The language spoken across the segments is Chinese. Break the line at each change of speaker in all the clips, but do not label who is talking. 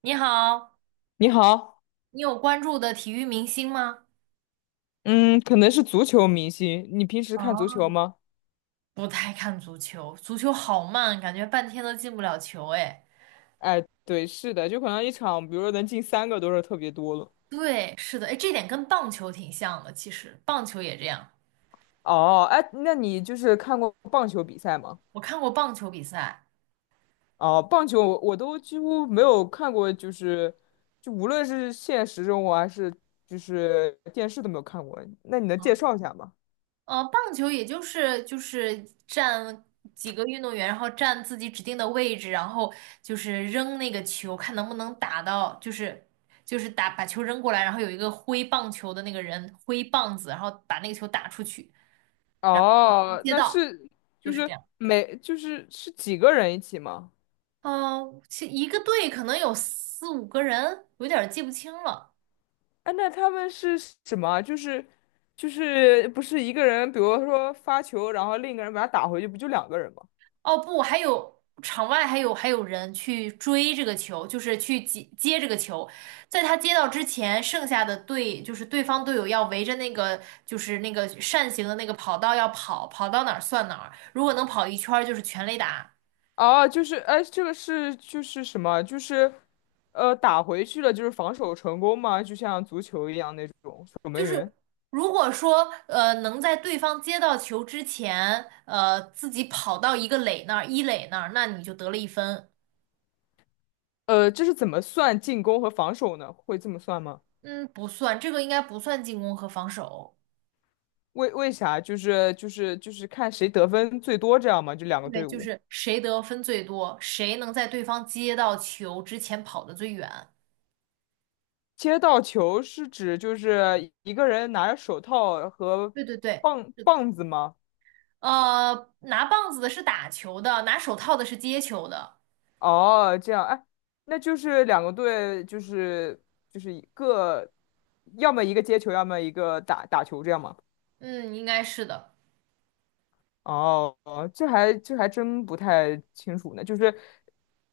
你好，
你好。
你有关注的体育明星吗？
嗯，可能是足球明星。你平时看足球
哦，
吗？
不太看足球，足球好慢，感觉半天都进不了球。哎，
哎，对，是的，就可能一场，比如说能进三个都是特别多了。
对，是的，哎，这点跟棒球挺像的，其实棒球也这样。
哦，哎，那你就是看过棒球比赛吗？
我看过棒球比赛，
哦，棒球我都几乎没有看过，就是无论是现实生活还是就是电视都没有看过。那你能
啊，
介绍一下吗？
棒球也就是站几个运动员，然后站自己指定的位置，然后就是扔那个球，看能不能打到，就是打把球扔过来，然后有一个挥棒球的那个人挥棒子，然后把那个球打出去。
哦，
街
那
道，
是
就
就
是这
是
样。
每就是是几个人一起吗？
嗯，其一个队可能有四五个人，有点儿记不清了。
哎，那他们是什么啊就是不是一个人，比如说发球，然后另一个人把他打回去，不就两个人吗？
哦不，还有场外还有人去追这个球，就是去接这个球，在他接到之前，剩下的队就是对方队友要围着那个就是那个扇形的那个跑道要跑，跑到哪儿算哪儿，如果能跑一圈儿就是全垒打。
哦，就是哎，这个是就是什么？就是打回去了，就是防守成功吗？就像足球一样那种守
就
门
是
员。
如果说能在对方接到球之前，自己跑到一个垒那儿，一垒那儿，那你就得了1分。
呃，这是怎么算进攻和防守呢？会这么算吗？
嗯，不算，这个应该不算进攻和防守。
为啥？就是看谁得分最多这样吗？就两个
对，
队
就
伍。
是谁得分最多，谁能在对方接到球之前跑得最远。
接到球是指就是一个人拿着手套和
对对对，
棒
是的。
棒子吗？
拿棒子的是打球的，拿手套的是接球的。
哦，这样，哎，那就是两个队，就是就是一个，要么一个接球，要么一个打球，这样吗？
嗯，应该是的，
哦，这还真不太清楚呢。就是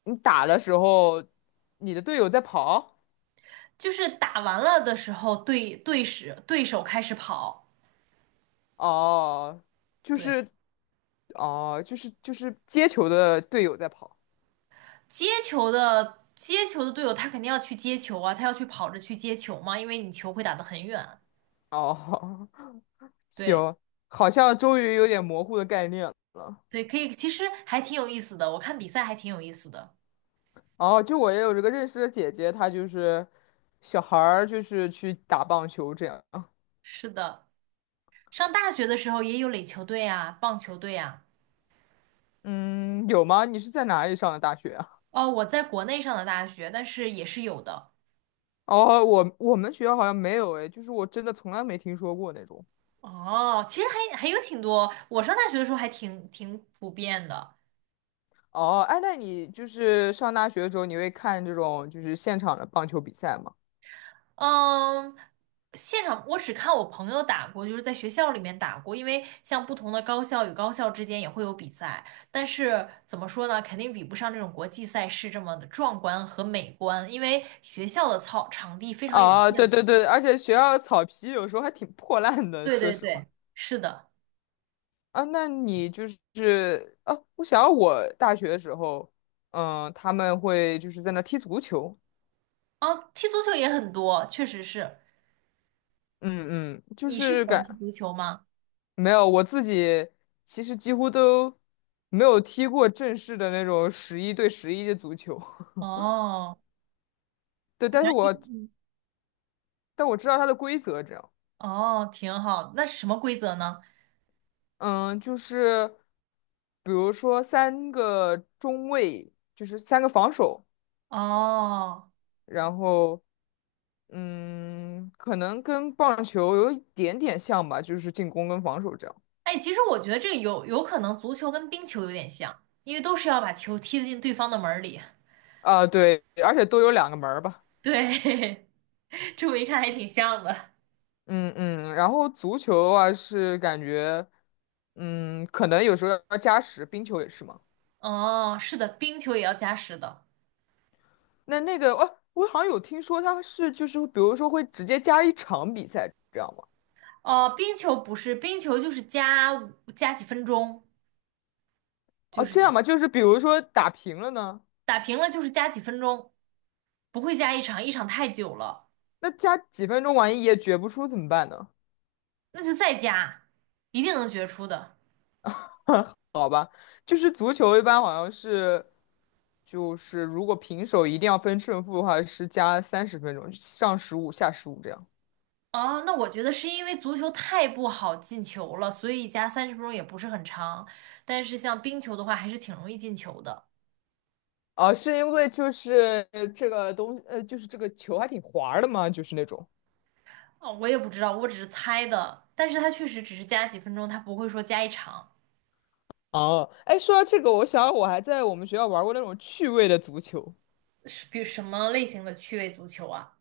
你打的时候，你的队友在跑。
就是打完了的时候，对对时对手开始跑。
哦，就
对。
是哦，就是接球的队友在跑。
接球的队友，他肯定要去接球啊，他要去跑着去接球嘛，因为你球会打得很远。
哦，行，
对
好像终于有点模糊的概念了。
对，可以，其实还挺有意思的，我看比赛还挺有意思的。
哦，就我也有这个认识的姐姐，她就是小孩儿，就是去打棒球这样。
是的，上大学的时候也有垒球队啊，棒球队啊。
嗯，有吗？你是在哪里上的大学啊？
哦，我在国内上的大学，但是也是有的。
哦，我们学校好像没有诶，就是我真的从来没听说过那种。
哦，其实还有挺多，我上大学的时候还挺普遍的。
哦，哎，那你就是上大学的时候，你会看这种就是现场的棒球比赛吗？
嗯，现场我只看我朋友打过，就是在学校里面打过，因为像不同的高校与高校之间也会有比赛，但是怎么说呢，肯定比不上这种国际赛事这么的壮观和美观，因为学校的操场地非常有
啊，对
限嘛。
对对，而且学校的草皮有时候还挺破烂的，
对
说
对
实话。
对，是的。
啊，那你就是啊，我想要我大学的时候，嗯，他们会就是在那踢足球。
哦，踢足球也很多，确实是。
嗯嗯，就
你是喜
是
欢
感，
踢足球吗？
没有，我自己其实几乎都没有踢过正式的那种11对11的足球。
哦，
对，但是我
嗯，
但我知道它的规则，这样。
哦，挺好。那什么规则呢？
嗯，就是比如说三个中卫，就是三个防守，
哦。
然后嗯，可能跟棒球有一点点像吧，就是进攻跟防守这样。
哎，其实我觉得这个有可能足球跟冰球有点像，因为都是要把球踢进对方的门儿里。
啊，对，而且都有两个门儿吧。
对，这么一看还挺像的。
嗯嗯，然后足球的话是感觉，嗯，可能有时候要加时，冰球也是嘛。
哦，是的，冰球也要加时的。
那那个，哦，我好像有听说他是就是比如说会直接加一场比赛这样吗？
哦，冰球不是，冰球就是加五加几分钟，就
哦，
是
这
这
样
样，
吗？就是比如说打平了呢，
打平了就是加几分钟，不会加一场，一场太久了，
那加几分钟万一也决不出怎么办呢？
那就再加，一定能决出的。
好吧，就是足球一般好像是，就是如果平手一定要分胜负的话是加30分钟，上15下15这样。
哦，那我觉得是因为足球太不好进球了，所以加30分钟也不是很长。但是像冰球的话，还是挺容易进球的。
啊，是因为就是这个东，就是这个球还挺滑儿的嘛，就是那种。
哦，我也不知道，我只是猜的。但是它确实只是加几分钟，它不会说加一场。
哦，哎，说到这个，我想我还在我们学校玩过那种趣味的足球。
是比什么类型的趣味足球啊？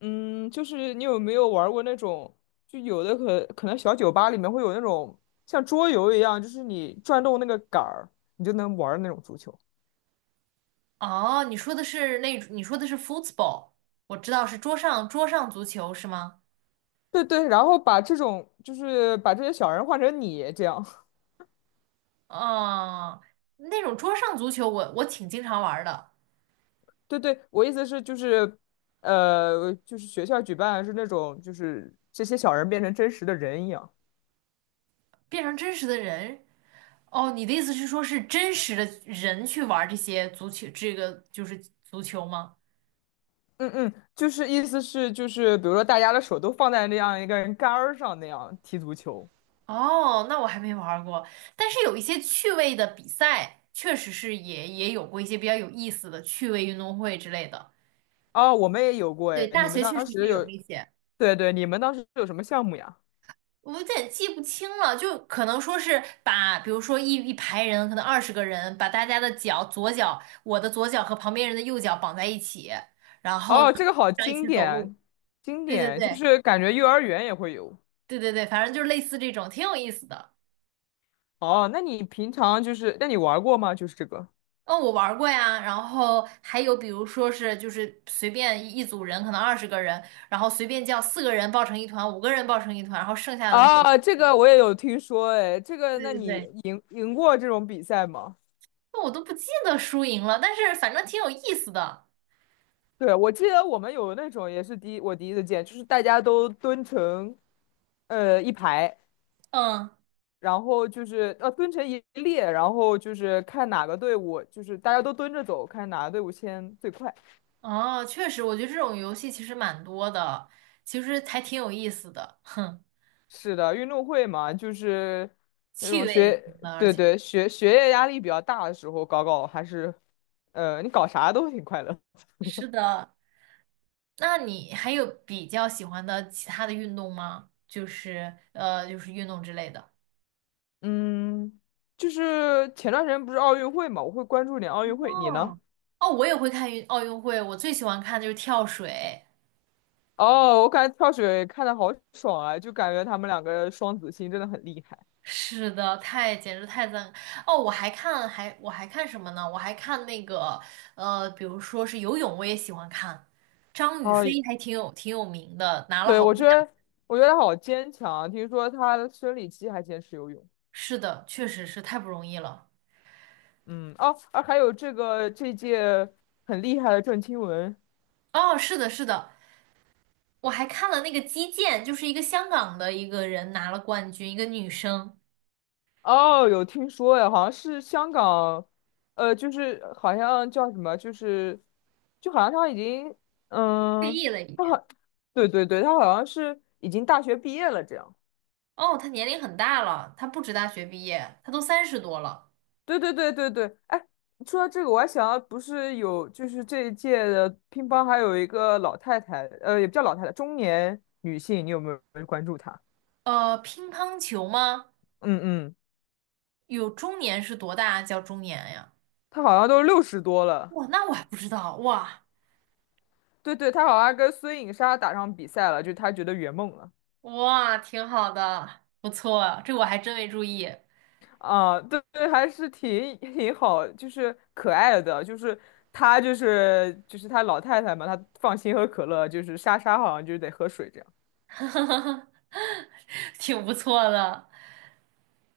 嗯，就是你有没有玩过那种，就有的可能小酒吧里面会有那种像桌游一样，就是你转动那个杆儿，你就能玩儿的那种足球。
哦，你说的是那，你说的是 football，我知道是桌上足球是吗？
对对，然后把这种就是把这些小人换成你这样。
哦，那种桌上足球我挺经常玩儿的，
对对，我意思是就是，就是学校举办是那种，就是这些小人变成真实的人一样。
变成真实的人。哦，你的意思是说，是真实的人去玩这些足球，这个就是足球吗？
嗯嗯，就是意思是就是，比如说大家的手都放在那样一个人杆儿上那样踢足球。
哦，那我还没玩儿过，但是有一些趣味的比赛，确实是也有过一些比较有意思的趣味运动会之类的。
哦，我们也有过
对，
哎，
大
你们
学确
当
实
时
是有
有。
那些，
对对，你们当时有什么项目呀？
我有点记不清了，就可能说是把，比如说一排人，可能二十个人，把大家的脚，左脚，我的左脚和旁边人的右脚绑在一起，然后呢，
哦，这个好
这样一
经
起走路。
典。经
对对
典，就
对。
是感觉幼儿园也会有。
对对对，反正就是类似这种，挺有意思的。
哦，那你平常就是，那你玩过吗？就是这个。
嗯，我玩过呀，然后还有比如说是就是随便一组人，可能二十个人，然后随便叫四个人抱成一团，五个人抱成一团，然后剩下的那个人，
啊，这个我也有听说，哎，这个，
对
那
对
你
对，
赢过这种比赛吗？
那我都不记得输赢了，但是反正挺有意思的。
对，我记得我们有那种也是第一，我第一次见，就是大家都蹲成一排，
嗯，
然后就是蹲成一列，然后就是看哪个队伍，就是大家都蹲着走，看哪个队伍先最快。
哦，确实，我觉得这种游戏其实蛮多的，其实还挺有意思的，哼，
是的，运动会嘛，就是那
趣
种
味
学，
型的，而
对
且
对，学业压力比较大的时候搞搞，还是你搞啥都挺快乐。
是的。那你还有比较喜欢的其他的运动吗？就是就是运动之类的。
嗯，就是前段时间不是奥运会嘛，我会关注点奥运会。你呢？
哦，哦，我也会看奥运会，我最喜欢看的就是跳水。
哦，我感觉跳水看的好爽啊，就感觉他们两个双子星真的很厉害。
是的，太简直太赞！哦，我还看还看什么呢？我还看那个比如说是游泳，我也喜欢看。张雨
哦，
霏还挺有名的，拿了
对，
好多
我觉
奖。
得我觉得他好坚强啊。听说他的生理期还坚持游泳。
是的，确实是太不容易了。
嗯，哦，啊，还有这个这届很厉害的郑钦文。
哦，是的，是的，我还看了那个击剑，就是一个香港的一个人拿了冠军，一个女生
哦，有听说呀，好像是香港，就是好像叫什么，就是就好像他已经，
退
嗯，
役了已
他
经。
好，对对对，他好像是已经大学毕业了这样。
哦，她年龄很大了，她不止大学毕业，她都30多了。
对对对对对，哎，说到这个，我还想到，不是有就是这一届的乒乓还有一个老太太，也不叫老太太，中年女性，你有没有关注她？
乒乓球吗？
嗯嗯，
有中年是多大啊叫中年呀？
她好像都60多了。
哇，那我还不知道。哇
对对，她好像跟孙颖莎打上比赛了，就她觉得圆梦了。
哇，挺好的，不错，这我还真没注意，
啊，对对，还是挺好，就是可爱的，就是她就是就是她老太太嘛，她放心喝可乐，就是莎莎好像就是得喝水这样。
挺不错的。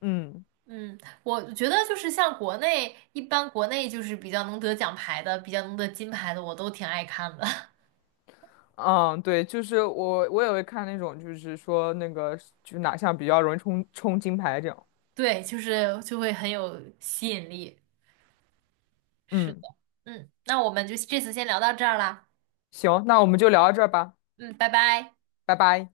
嗯
嗯，我觉得就是像国内，一般国内就是比较能得奖牌的，比较能得金牌的，我都挺爱看的。
嗯，对，就是我也会看那种，就是说那个就是哪项比较容易冲金牌这样。
对，就是就会很有吸引力。是的，
嗯，
嗯，那我们就这次先聊到这儿啦。
行，那我们就聊到这儿吧。
嗯，拜拜。
拜拜。